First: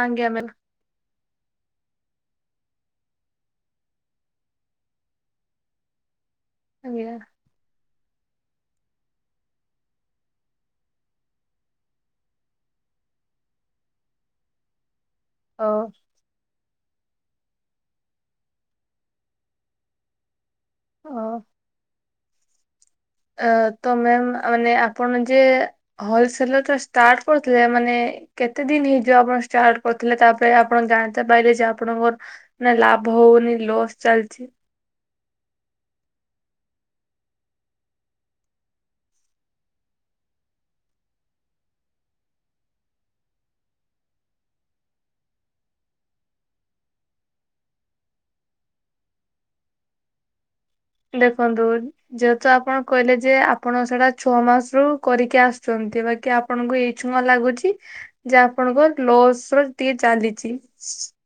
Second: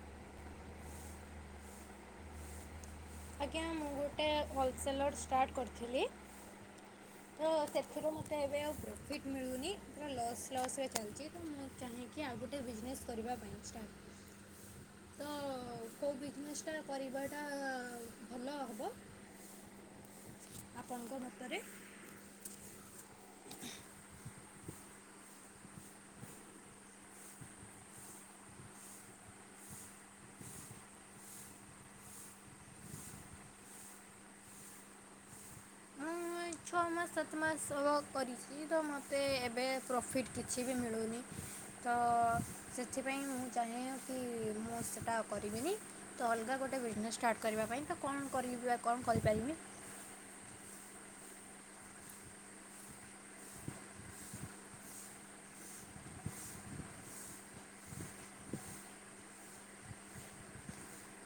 ଆଜ୍ଞା ମ୍ୟାମ୍। ଆଜ୍ଞା ମୁଁ ଗୋଟେ ହୋଲସେଲର୍ ଷ୍ଟାର୍ଟ କରଥିଲି ଆଜ୍ଞା। ତ ସେଥିରୁ ମତେ ଏବେ ଆଉ ପ୍ରଫିଟ୍ ମିଳୁନି ଲସ୍ ଲସ୍ ରେ ଚାଲିଚି ତ କାହିଁକି ଆଉ ଗୋଟେ ବିଜନେସ୍ କରିବା ପାଇଁ ଷ୍ଟାର୍ଟ ତ ଅ- କଉ ବିଜନେସ୍ ଟା କରିବାଟା ଭଲ ହବ ଆପଣଙ୍କ ହଉ ମତରେ। ଆ- ତମେ ମା -ମାନେ ଆପଣ ଯେ ହୋଲସେଲର ଟା ଷ୍ଟାର୍ଟ କରୁଥିଲେ ମାନେ ଏ କେତେ ଦିନ୍ ହେଇଯିବ ଆପଣ ଷ୍ଟାର୍ଟ କରଥିଲେ ତାପରେ ଆପଣ ଜାଣତେ ପାଇଲେ ଯେ ଆପଣଙ୍କର ନା ଲାଭ ହଉନି ଲସ୍ ଚାଲିଚି। ମୁଁ ଏଇ ଛଅ ମାସ ସାତ ମାସ ହବ କରିଚ଼ି। [unintelligible] ତ ମତେ ଏବେ ପ୍ରଫିଟ୍ କିଛି ବି ମିଳୁନି। ତ ସେଥିପାଇଁ ମୁଁ ଚାହେଁ କି ମୁଁ ସେଟା ଆଉ କରିବିନି। ତ ଅଲଗା ଗୋଟେ ବିଜନେସ୍ ଷ୍ଟାର୍ଟ କରିବା ପାଇଁ ତ କଣ କରିବା କଣ କରିପାରିବି। ଦେଖନ୍ତୁ ଯେହେତୁ ଆପଣ କହିଲେ ଯେ ଆପଣ ସେଟା ଛଅ ମାସରୁୁ କରିକି ଆସୁଚନ୍ତି ବାକି ଆପ୍ ଆପଣଙ୍କୁ ଏଇ ଛୁଆଁ ଲାଗୁଚି ଯେ ଆପଣଙ୍କ ଲସ୍ ର ଟିକେ ଚାଲିଚି।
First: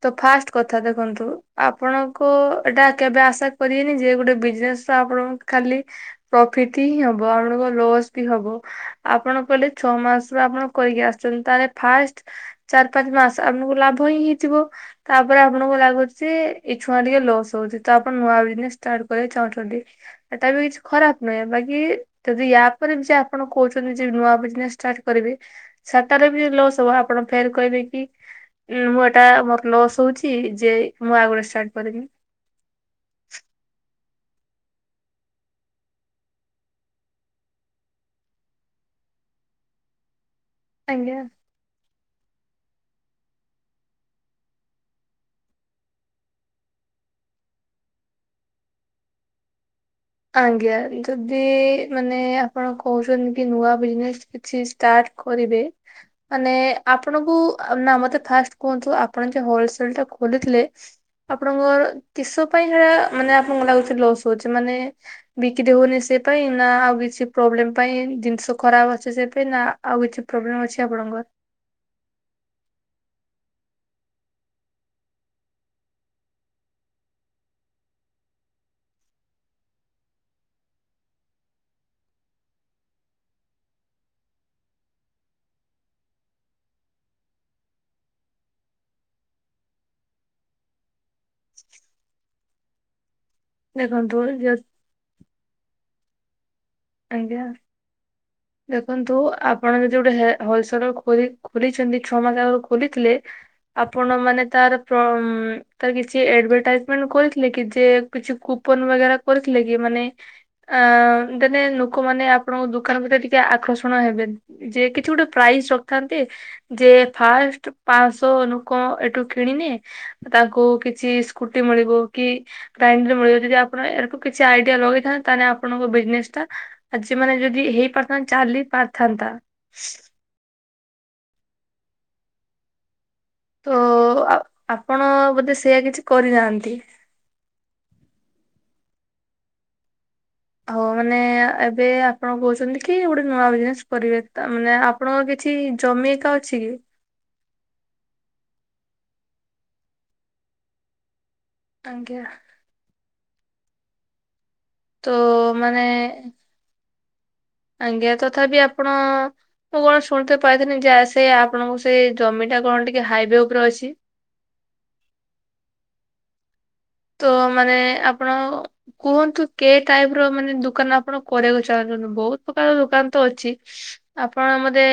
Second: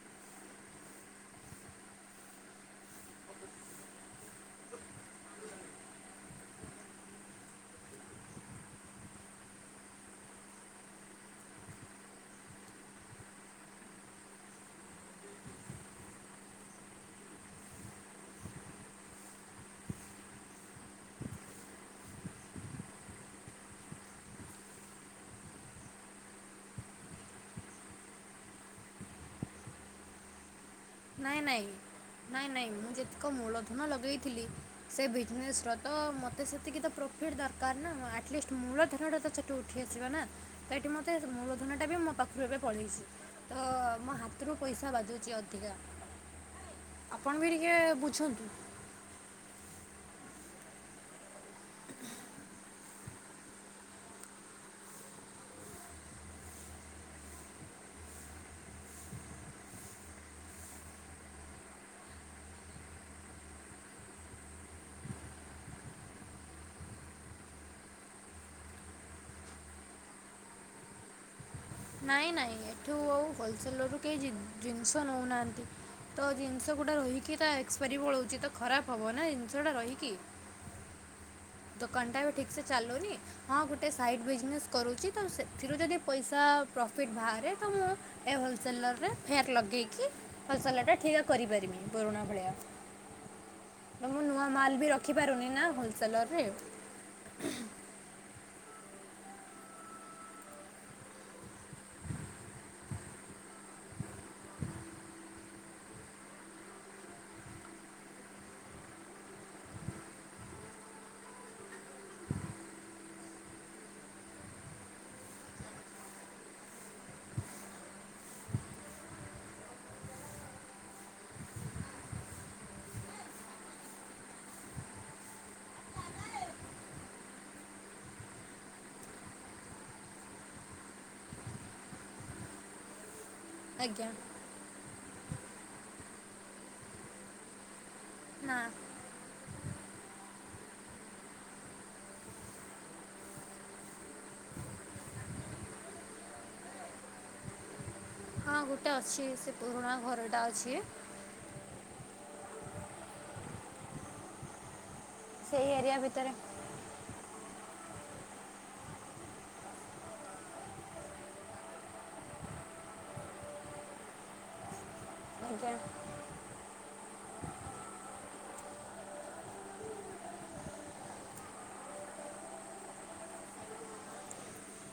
ତ ଫାଷ୍ଟ୍ କଥା ଦେଖନ୍ତୁ ଆପଣଙ୍କୁ ଏଟା କେବେ ଆଶା କରିବେନି ଯେ ଗୋଟେ ବିଜ୍ ନେସ୍ ଆପଣଙ୍କୁ ଖାଲି ପ୍ରଫିଟ୍ ହିଁ ହବ ଆପଣଙ୍କ ଲସ୍ ବି ହବ। ଆପଣ କହିଲେ ଛଅ ମାସରୁ ଆପଣ କରିକି ଆସୁଚନ୍ତି ତାହେଲେ ଫାଷ୍ଟ୍ ଚାରି ପାଞ୍ଚ୍ ମାସ୍ ଆପଣଙ୍କୁ ଲାଭ ହିଁ ହେଇଥିବ। ତାପରେ ଆପଣଙ୍କୁ ଲାଗୁଚି ଏ ଛୁଆଁ ଟିକେ ଲସ୍ ହଉଚି ତ ଆପଣ ନୂଆ ବିଜନେସ୍ ଷ୍ଟାର୍ଟ କରିବାକୁ ଚାହୁଁ ଚନ୍ତି ହେଟା ବି କିଛି ଖରାପ୍ ନୁଏ ବାକି ଯଦି ୟା ପରେ ବି ଯେ ଆପଣ କହୁଚନ୍ତି ଯେ ନୂଆ ବିଜ୍ନେସ୍ ଷ୍ଟାର୍ଟ କରିବି ସେଟାରେ ବି ଲସ୍ ହବ ଆପଣ ଫେର୍ କହିବେ କି ଉଁ- ମୁଁ ଏଟା ମୋର୍ ଲସ୍ ହଉଚି ଯେ ମୁଁ ଆଉ ନାଇଁ ଗୋଟେ ନାଇଁ ଷ୍ଟାର୍ଟ କରିବି -ନାଇଁ ନାଇଁ ମୁଁ ଯେତିକ ମୂଳଧନ ଲଗେଇଥିଲି ସେ ବିଜ୍ନେସ୍ ର ତ ମୋତେ ସେତିକି ତ ପ୍ରଫିଟ୍ ଦରକାର୍ ନା ଆଟଲିଷ୍ଟ୍ ମୂଳ ଧନଟା ତ ସେଠୁ ଉଠୁ ଉଠି ଯିବ ନା ସେଇଠି ମତେ ଆଜ୍ଞା। ମୂଳଧନ ଟା ବି ମୋ ପାଖ ରୁ ଏବେ ପଳେଇଚି ତ ମୋ ହାତରୁ ପଇସା ବାଜୁଚି ଅଧିକା। ଆପଣ ବି ଟିକେ ବୁଝନ୍ତୁ। ଆଜ୍ଞା ଯଦି ମାନେ ଆପଣ କହୁଛନ୍ତି କି ନୂଆ ବିଜନେସ୍ କିଛି ଷ୍ଟାର୍ଟ କରିବେ। ମାନେ ଆପଣଙ୍କୁ ନା ମତେ ଫାଷ୍ଟ କୁହନ୍ତୁ ଆପଣ ଯେ ହୋଲସେଲ ଟା ଖୋଲିଥିଲେ ଆପଣଙ୍କର କିସ ପାଇଁ ସେଟା ମାନେ ଆପଣଙ୍କୁ ଲାଗୁଚି ସେଟି ଲସ୍ ହଉଚି ମାନେ ବିକିତେ ହଉନି ସେ ପାଇଁ ନା ଆଉ କିଛି ପ୍ରୋବ୍ଲେମ ପାଇଁ ଜିନିଷ ଖରାପ ଅଛି ସେଇଥିପେଇଁ ନା ଆଉ କିଛି ପ୍ରୋବ୍ଲେମ ଅଛି ଆପଣଙ୍କର? ନାଇଁ ନାଇଁ ଏଠୁ ଆଉ ହୋଲସେଲରୁ କେହି ଜି ଜିନିଷ ନଉନାହାଁନ୍ତି। ତ ଜିନିଷ ଗୁଡା ରହିକି ତା ଏକ୍ସପାରି ପଳଉଚି ତ ଖରାପ ହବ ନା ଜିନିଷ ଉଡା ରହିକି। ଦୋକାନଟା ଏବେ ଠିକ୍ ସେ ଚାଲୁନି। ହଁ ଗୁଟେ ସାଇଟ୍ ବିଜନେସ୍ କରୁଚି ତ ସେଥିରୁ ଯଦି ପଇସା ପ୍ରଫିଟ୍ ବାହାରେ ତ ମୁଁ ଏ ହୋଲସେଲର ରେ ଫେଫ୍ ଲଗେଇକି ହୋଲସେଲର ଟା ଠିଆ କରିପାରମି ପୁରୁଣା ଭଳିଆ। ମୁଁ ଦେଖନ୍ତୁ ନୂଆ ଯ ମାଲ୍ ବି ରଖିପାରୁନି ନା ହୋଲସେଲରରେ। ଆଜ୍ଞା ଦେଖନ୍ତୁ ଆପଣ ଯଦି ଗୋଟେ ହେ ହୋଲସେଲର ଖୋଲି ଖୋଲିଛନ୍ତି ଛଅ ମାସ ଆଗରୁ ଖୋଲିଥିଲେ ଆପଣ ମାନେ ତାର ପ୍ର ଉଁ ତାର କିଛି ଏଡଭଟାଇଜମେଣ୍ଟ କରିଥିଲେ କି ଯେ କିଛି କୁପନ ବାଗେରା କରିଥିଲେ କି ମାନେ ଆଁ ଦେନେ ନୋକମାନେ ଆପଣଙ୍କ ଦୋକାନ ଭିଟେ ଟିକେ ଆକର୍ଷଣ ହେବେ। ଯେ କିଛି ଗୋଟେ ପ୍ରାଇଜ ରଖିଥାନ୍ତେ ଯେ ଫାଷ୍ଟ ପାଆଁଶ ନୁକ ଏଠୁ କିଣିନେ ତାଙ୍କୁ କିଛି ସ୍କୁଟି ମିଳିବ କି ଗ୍ରାଇଣ୍ଡର ମିଳିବ ଯଦି ଆପଣ ଏକୁ କିଛି ଆଇଡିଆ ଲଗେଇଥା ତାହେଲେ ଆପଣଙ୍କ ବିଜନେସ୍ ଟା ଆଜି ମାନେ ଯଦି ହେଇପାରିଥାନ୍ତା ଚାଲି ପାରିଥାନ୍ତା। ତ ଆଜ୍ଞା ଆ ଆପଣ ବୋଧେ ସେୟା କିଛି କରିନାହାଁନ୍ତି। ନା। ଆଉ ମାନେ ଏବେ ଆପଣ କହୁଛନ୍ତି କି ଗୋଟେ ନୂଆ ବିଜନେସ୍ କରିବେ ତା ମାନେ ଆପ ଆପଣଙ୍କ କିଛି ଜମିି ଏକା ଅଛି କି? ହଁ ଗୁଟେ ଅଛି ସେ ପୁରୁଣା ଘରଟା ଅଛି। ଆଜ୍ଞା। ତ ସେଇ ମାନେ ଏରିଆ ଭିତରେ ଆଜ୍ଞା ତଥାପି ଆପଣ ମୁଁ କଣ ଶୁଣିଥେ ପାଇଥିନି ଯେ ସେ ଆପଣଙ୍କୁ ସେ ଜମିଟା କଣ ଟିକେ ହାଇୱେ ଉପରେ ଅଛି। ଆଜ୍ଞା। ତ ମାନେ ଆପଣ କୁହନ୍ତୁ କେ ଟାଇପର ମାନେ ଦୁକାନ ଆପଣ କରିଆକୁ ଚାହୁଁଛନ୍ତି ବହୁତ ପ୍ରକାର ଦୋକାନ ତ ଅଛି। ଆପଣ ମତେ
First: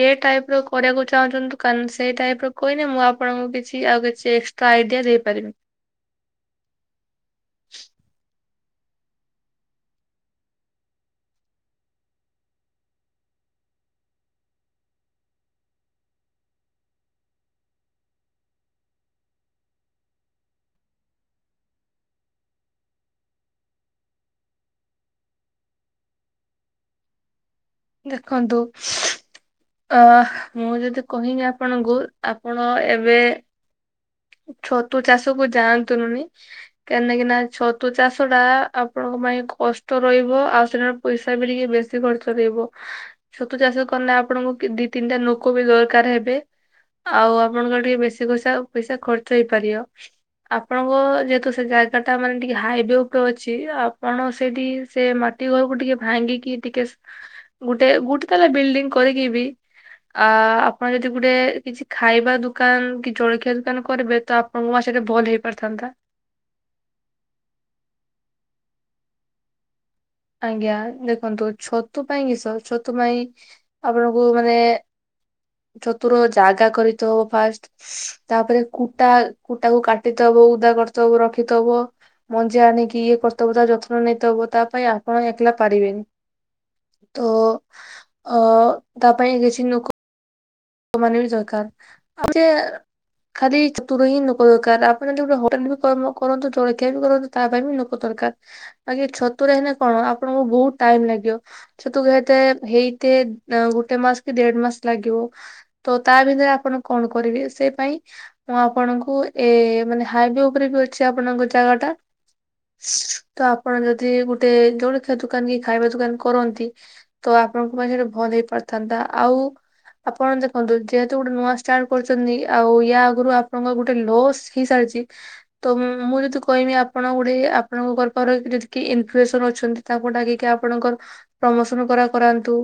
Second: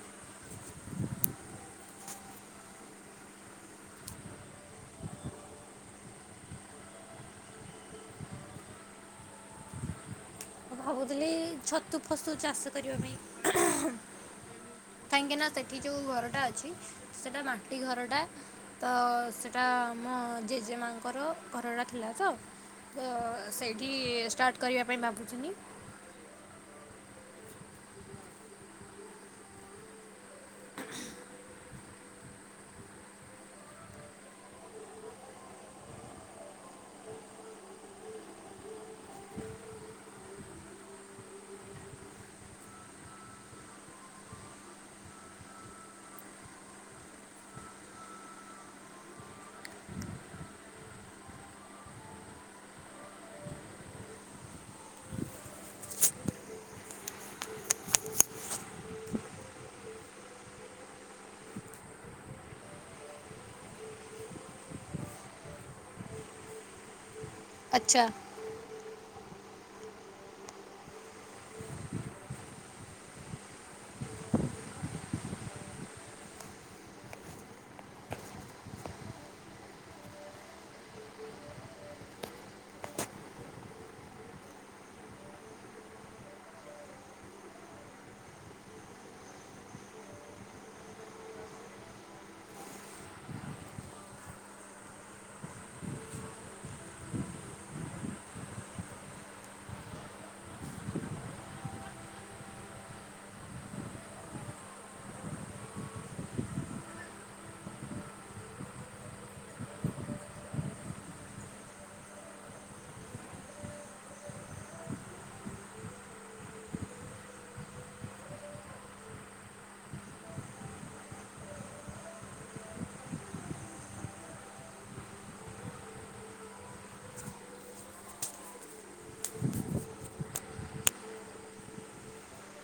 କେ ଟାଇପର କରିଆକୁ ଚାହୁଁଛନ୍ତି ଦୋକାନ ସେଇ ଟାଇପର କହିନେ ମୁଁ ଆପଣଙ୍କୁ କିଛି ଆଉ କିଛି ଏ ତ ଆଇଡିଆ ଦେଇପାରିବି। ମୁଁ ଭାବୁଥିଲି ଛତୁ ଫସୁ ଚାଷ କରିବା ପାଇଁ। କାହିଁକି ନା ସେଠି ଯୋଉ ଘରଟା ଅଛି ସେଟା ମାଟି ଘରଟା। ତ ସେଇଟା ଆମ ଜେଜେ ମାଙ୍କର ଘରଟା ଥିଲା ତ ତ ସେଇଠି ଷ୍ଟାର୍ଟ କରିବା ପାଇଁ ଭାବୁଥିନି। ଦେଖନ୍ତୁ ଅ ମୁଁ ଯଦି କହିମି ଆପଣଙ୍କୁ ଆପଣ ଏବେ ଛତୁ ଚାଷ କୁ ଯାଆନ୍ତୁନୁନି। କାନିକିନା ଛତୁ ଚାଷଟା ଆପଣଙ୍କ ପାଇଁ କଷ୍ଟ ରହିବ ଆଉ ସେଠ ପଇସା ବି ଟିକେ ବେଶୀ ଖର୍ଚ୍ଚ ରହିବ। ଛତୁ ଚାଷ କଲେେ ଆପଣଙ୍କୁ ଦି ତିନିଟା ନୋକ ବି ଦରକାର ହେବେ। ଆଉ ଆପଣଙ୍କର ଟିକେ ବେଶୀ ପଇସା ପଇସା ଖର୍ଚ୍ଚ ହେଇପାରିବ। ଆପଣଙ୍କ ଯେହେତୁ ସେ ଜାଗାଟା ମାନେ ଟିକେ ହାଇୱେ ଉପରେ ଅଛି ଆପଣ ସେଇଟି ସେ ମା ଟି ଘରକୁ ଟିକେ ଭାଙ୍ଗିକି ଟିକେ ଗୁଟେ ଗୁଟେ ତାଲା ବିଲିଡ଼ିଂ କରିକି ବି ଆ ଆପଣ ଯଦି ଗୋଟେ କିଛି ଖାଇବା ଦୋକାନ କି ଜଳଖିଆ ଦୋକାନ କରିବେ ତ [unintelligible] ଭଲ ହେଇପାରିଥାନ୍ତା। ଆଚ୍ଛା। ଆଜ୍ଞା ଦେଖନ୍ତୁ ଛତୁ ପାଇଁ କିଷ ଛତୁ ପାଇଁ ଆପଣଙ୍କୁ ମାନେ ଚତୁର ଜାଗା କରି ତ ହବ ଫାଷ୍ଟ [unintelligible] ତାପରେ କୁଟା କୁଟାକୁ କାଟିଦବ ଉଦା କରିଦବ ରଖିଥବ [unintelligible] ମଞ୍ଜିା ଆଣିକି ଇଏ କରିଥବ ତା ଯତ୍ନ ନେଇଥବ ତା ପାଇଁ ଆ [unintelligible] ଆପଣ ଏକଲା ପାରିବେନି ତ ଅ ତା ପାଇଁ କିଛି ଲୋକ [unintelligible] ଲୋକ ମାନେ ବି ଦରକାର [unintelligible] ଖାଲି ତୁର ହିଁ ନ ଦରକାର ଆପଣ ଯଦି ଗୋଟେ ହୋଟେଲ ବି କରନ୍ତୁ ଜଳଖିଆ ବି କରନ୍ତୁ [unintelligible] ତା ପାଇଁ ବି ଲୋକ ଦରକାର ବାକି ଛତୁରେ ହେଲେ କଣ ଆପଣଙ୍କୁ ବୋହୁତ ଟାଇମ୍ ଲାଗିବ। ଛତୁ ହେଇଥେ ହେଇତେ ଗୋଟେ ମାସ କି ଦେଢ ମାସ ଲାଗିବ। [unintelligible] ତ ତା ଭିତରେ ଆପଣ କଣ କରିବେ ସେ ପାଇଁ ମୁଁ ଆପଣଙ୍କୁ ଏ ମାନେ ହାଇୱେ ଉପରେ ବି ଅଛି। ଆପଣଙ୍କ ଜାଗା ଟା। ତ ଆପଣ ଯଦି ଗୋଟେ ଜଳଖିଆ ଦୋକାନ କି ଖାଇବା ଦୋକାନ କରନ୍ତି। ତ ଆପଣଙ୍କ ପାଇଁ ସେଇଟା ଭଲ ହେଇପାରିଥାନ୍ତା ଆଉ ଆପଣ ଦେଖନ୍ତୁ ଯେହେତୁ ଗୋଟେ ନୂଆ ଷ୍ଟାର୍ଟ କରିଚନ୍ତି, ଆଉ ୟା ଆଗରୁ ଆପଣଙ୍କ ଗୋଟେ ଲସ୍ ହେଇସାରିଚି। ତ ମୁଁ ଯଦି କହିବି ଆପଣ ଗୋଟେ ଆପଣଙ୍କ ପାଖରେ ଯଦି ଇନଫୁଏସର ଅଛନ୍ତି। ତାକୁ ଡାକିକି ଆପଣଙ୍କର ପ୍ରମୋସନ କରା କରାନ୍ତୁ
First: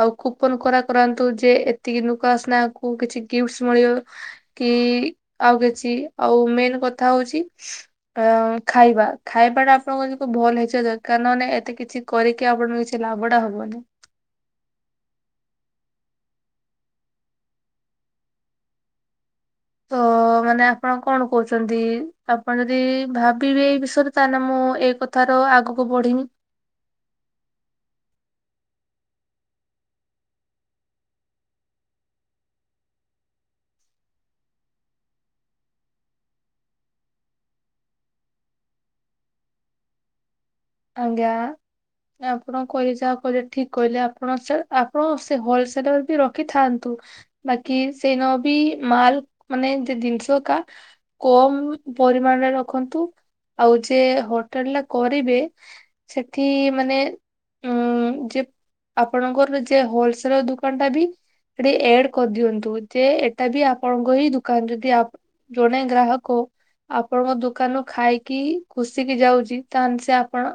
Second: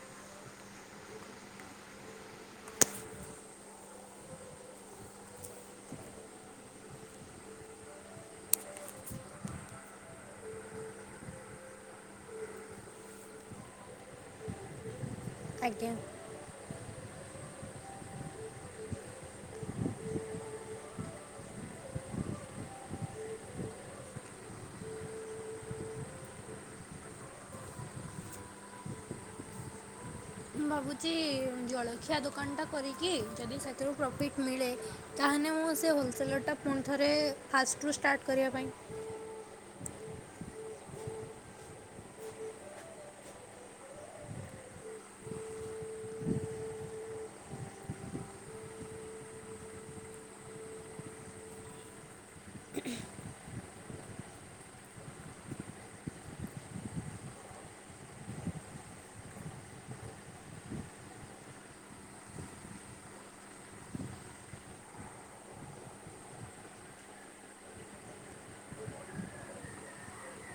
ଆଉ କୁପନ କରା କରାନ୍ତୁ। ଯେ ଏତିକି ନୋକ ଆସିନେ ଆକୁ କିଛି ଗିଫ୍ଟସ୍ ମିଳିବ। କି ଆଉ କିଛି ଆଉ ମେନ୍ କଥା ହୋଉଚି। ଆ ଖାଇବା ଖାଇବା ଟା ଆପଣଙ୍କ ଯଦି ଭଲ ହେଇଥିବା ଦରକାର ନହାନେ ଏତେ କିଛି କରିକି ଆପଣଙ୍କ କିଛି ଲାଭ ଟା ହବନି। ଆଜ୍ଞା‌‌। ତ ହ ମାନେ ଆପଣ କଣ କୋହୁଚନ୍ତି ଆପଣ ଯଦି ଭାବିବେ ଏଇ ବିଷୟରେ ତାହେଲେ ମୁଁ ଏଇ କ ଥାର ଆଗକୁ ବଢିିମି। ମୁଁ ଭାବୁଚି ଜଳଖିଆ ଦୋକାନଟା କରିକି ଯଦି ସେଥିରୁ ପ୍ରଫିଟ୍ ମିଳେ। ତାହେନେ ମୁଁ ସେ ହୋଲସେଲରର୍ଟା ପୁଣି ଥରେ ଫାଷ୍ଟରୁ ଷ୍ଟାର୍ଟ କରିବା ପାଇଁ ଆଜ୍ଞା। ଆପଣ କହିଲେ ଯାହା କହିଲେ ଠିଟକ୍ କହିଲେ ଆପଣ ସେ ଆପଣ ସେ ହୋଲସେଲର ବି ରଖିଥାନ୍ତୁ। ବାକି ସେଇଦିନବି ମାଲ ମାନେ ଜି-ଜିନିଷ କା କମ ପରିମାଣରେ ରଖନ୍ତୁ ଆଉ ଯେ ହୋଟେଲ ଟା କରିବେ ସେଠି ମାନେ ଉଁ ଯେ ଆପଣଙ୍କର ଯେ ହୋଲସେଲର ଦୋକାନ ଟା ବି ଏଠି ଏଡ କରିଦିଅନ୍ତୁ ଯେ ଏଟା ବି ଆପଣଙ୍କ ହିଁ ଦୋକାନ ଯଦି ଆ ଜଣେ ଗ୍ରାହକ ଆପଣଙ୍କ ଦୋକାନରୁୁ ଖାଇକି ଖୁସିିକି ଯାଉଚି ତାହେନେ ସେ ଆ ପଣ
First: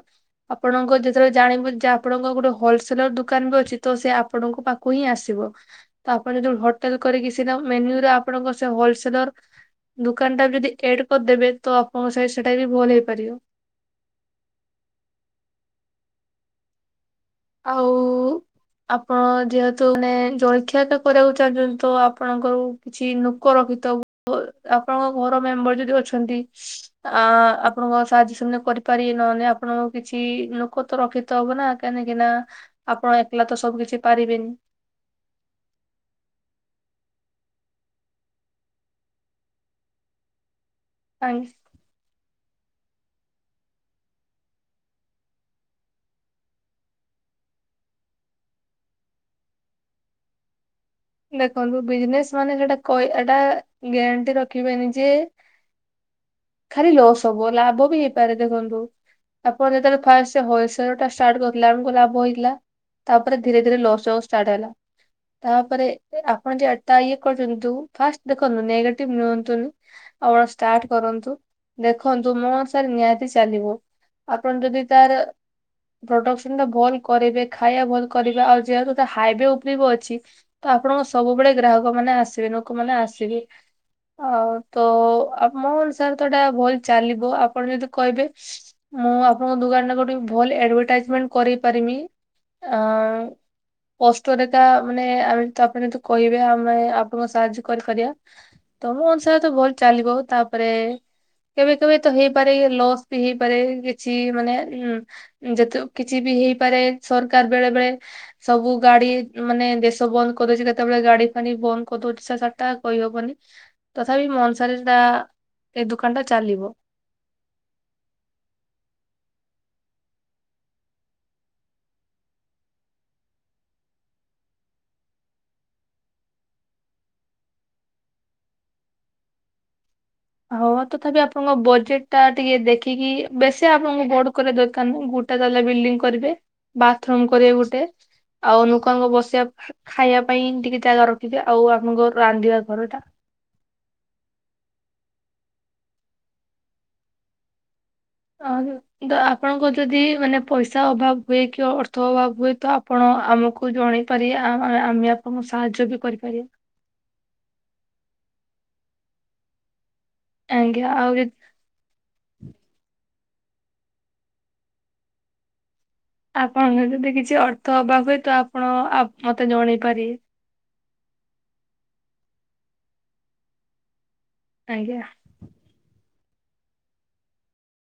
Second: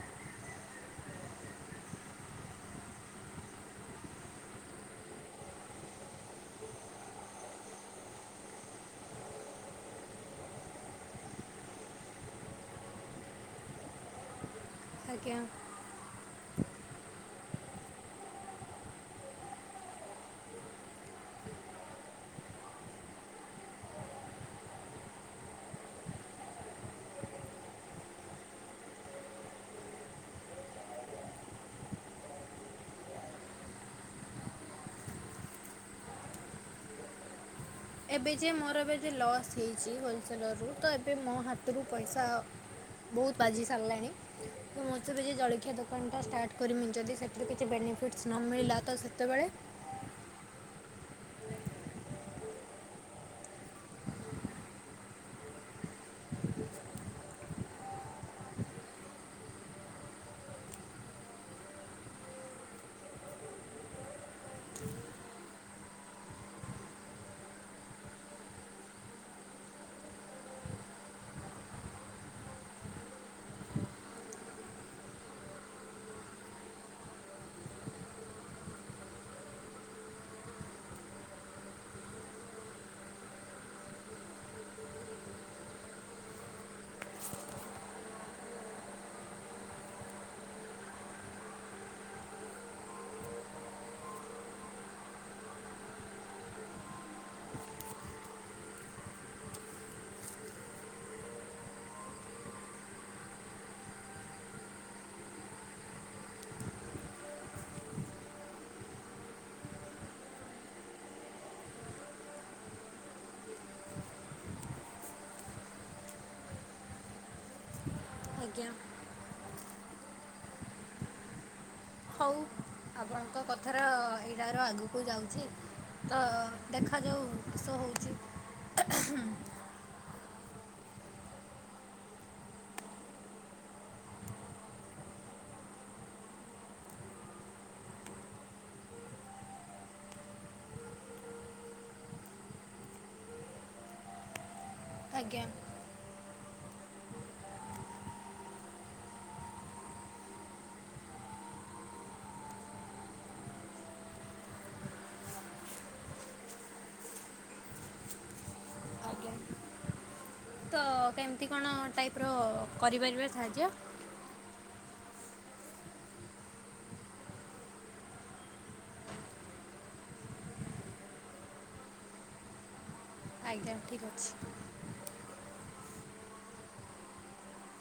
ଆପଣଙ୍କ ଯେତେବେଳେ ଜାଣିବ ଯେ ଆପଣଙ୍କ ଗୋଟେ ହୋଲସେଲର ଦୋକାନ ବି ଅଛି ତ ସେ ଆପଣଙ୍କ ପାଖକୁ ହିଁ ଆସିବ। ତ ଆପଣ ଯଦି ହୋଟସେଲ କରିକି ସିଲ ମେନ୍ୟୁରେ ଆପଣଙ୍କ ସେ ହୋଲସେଲର ଦୋକାନ ଟା ଯଦି ଏଡ୍ କରିଦେବେ ତ ଆପଣଙ୍କ [unintelligible] ସେଟା ବି ଭଲ ହେଇପାରିବ। ଆଜ୍ଞା। ଆଉ ଆପଣ ଯେହେତୁ ମାନେ ଜଳଖିଆ ତ କରିବାକୁ ଚାହୁଁଚନ୍ତି ତ ଆପଣଙ୍କରୁ କିଛି ନୋକ ରଖିଥବ ଆପଣଙ୍କ ଘର ମେମ୍ବର ଯଦି ଅଛନ୍ତି। ଆ ଆପଣଙ୍କ ସାହାଯ୍ୟ ସେମାନେ କରିପାରିବ ନହେନେ ଆପଣଙ୍କୁ କିଛି ଲୋକତ ରଖିତେ ହବ ନା କାହିଁ କି ନା ଆପଣ ଏକଲା ତ ସବୁ କିଛି ପାରିବେନି। ଏବେ ଯାଏ ମୋର ଏବେ ଯୋଉ ଲସ୍ ହେଇଚି। ହୋଲସେଲରରୁ ତ ଏବେ ମୋ କାହିଁକି ହାତରୁ ପଇସା ବୋହୁତ ବାଜି ସାରିଲାଣି। [unintelligible] ଯୋଉ ଜଳଖିଆ ଦୋକାନଟା ଷ୍ଟାର୍ଟ କରିମି ଯଦି ସେଥିରୁ କିଛି ବେନିଫିଟସ୍ ନ ମିଳିଲା ତ ସେତେବେଳେ ଦେଖନ୍ତୁ ବିଜନେସ ମାନେ ସେଟା କଇ ଏଟା ଗ୍ୟାରେଣ୍ଟି ରଖିବେନି ଯେ ଖାଲି ଲସ୍ ସବୁ ହବ ଲାଭ ବି ହେଇପାରେ ଦେଖନ୍ତୁ। ଆପଣ ଯେତେବେଳେ ଫାଷ୍ଟ ହୋଲସଲଟା ଷ୍ଟାର୍ଟ କରିଥିଲେ ଆମକୁ ଲାଭ ହେଇଥିଲା। ତାପରେ ଧୀରେ ଧୀରେ ଲସ ହବା ଷ୍ଟାର୍ଟ ହେଲା ତାପରେ ଆପଣ ଯଟା ଇଏ କରୁନ୍ତୁ ଫାଷ୍ଟ ଦେଖନ୍ତୁ ନେଗେଟିଭ ନିଅନ୍ତୁନି। ଆପଣ ଷ୍ଟାର୍ଟ କରନ୍ତୁ ଦେଖନ୍ତୁ ମୋ ସାର୍ ନିହାତି ଚାଲିବ। ଆପଣ ଯଦି ତାର ପ୍ରଡକ୍ସନ ଟା ଭଲ କରିବେ ଖାଇବା ଭଲ କରିବେ ଆଉ ଯେହେତୁ ହାଇୱେ ଉପରେ ବି ଅଛି। ତ ଆପଣଙ୍କ ସବୁବେଳେ ଗ୍ରାହକ ମାନେ ଆସିବେ ଲୋକମାନେ ଆସିବେ। ଆଉ ତ [unintelligible] ଟା ଭଲ ଚାଲିବ ଆପଣ ଯଦି କହିବେ। ମୁଁ ଆପଣଙ୍କ ଦୋକାନରେ ଗୋଟେ ଭଲ ଆଡଭଟାଇଜମେଣ୍ଟ କରେଇ ପାରିମି। ଆ କଷ୍ଟରେଖା ମାନେ ଆମେ ତ ଆପଣ ଯତୁ କହିବେ ଆମେ ଆପଣଙ୍କ ସାହାଯ୍ୟ କରିପାରିବା। ତମ ଅନୁସାରେ ତ ଭଲ ଚାଲିବ ତାପରେ କେବେ କେବେ ତ ହେଇପାରେ ଲସ୍ ବି ହେଇପାରେ କିଛି ମାନେ ଉଁ ଯେତୁ କିଛି ବି ହେଇପାରେ ସରକାର ବେଳେ ବେଳେ ସବୁ ଗାଡି ମାନେ ଦେଶ ବନ୍ଦ କରିଦେଉଛି କେତେବେଳେ ଗାଡି ଫାଡି ବନ୍ଦ କରିଦଉଛି ସେ କଟା କହିହବନି। ତଥାପି ମନସାରଟା ଏଇ ଦୋକାନ ଟା ଚାଲିବ। ଆଜ୍ଞା। ହଉ ଆପଣଙ୍କ କଥାର ଏଇଟାର ଆଗକୁ ଯାଉଛି। ତ ଦେଖାଯାଉ କିଷ ହଉଛି। ହଉ ତଥାପି ଆପଣଙ୍କ ବଜେଟ ଟା ଟିକେ ଦେଖିକି ବେଶୀ ଆପଣଙ୍କୁ ବଡ କରିବା ଦରକାର ନାଁ ଗୋଟ ଟେ ତାଲା ବିଲ୍ଡିଂ କରିବେ ବାଥରୁମ କରିବେ ଗୋଟେ ଆଉ ଅନୁକଙ୍କ ବସିବା ଖାଇବା ପାଇଁ ଟିକେ ଜାଗା ରଖିଦ ଆଉ ଆମଙ୍କ ରାନ୍ଧିବା ଘର ଟା ଆଜ୍ଞା। [unintelligible] ତ ଆପଣଙ୍କ ଯଦି ମାନେ ପଇସା ଅଭାବ ହୁଏ କି ଅର୍ଥ ଅଭାବ ହୁଏ ତ ଆପଣ ଆମକୁ ଜଣେଇ ପାରିଆ ଆ-ଆମେ ଆପଣଙ୍କୁ ସାହାଯ୍ୟ ବି କରିପାରିବା। ଆଜ୍ଞା। ତ ଆଜ୍ଞା ଆଉ ଯଦି କେମିତି କଣ ଟାଇପ ର କରିପାରିବା ସାହାଯ୍ୟ। ଆପଣଙ୍କ ଯଦି କିଛି ଅର୍ଥ ହବା ହୁଏ ତ ଆପଣ ଆ ମତେ ଜଣେଇ ପାରିବେ ଆଜ୍ଞା ଠିକ୍ ଅଛି। ଆଜ୍ଞା।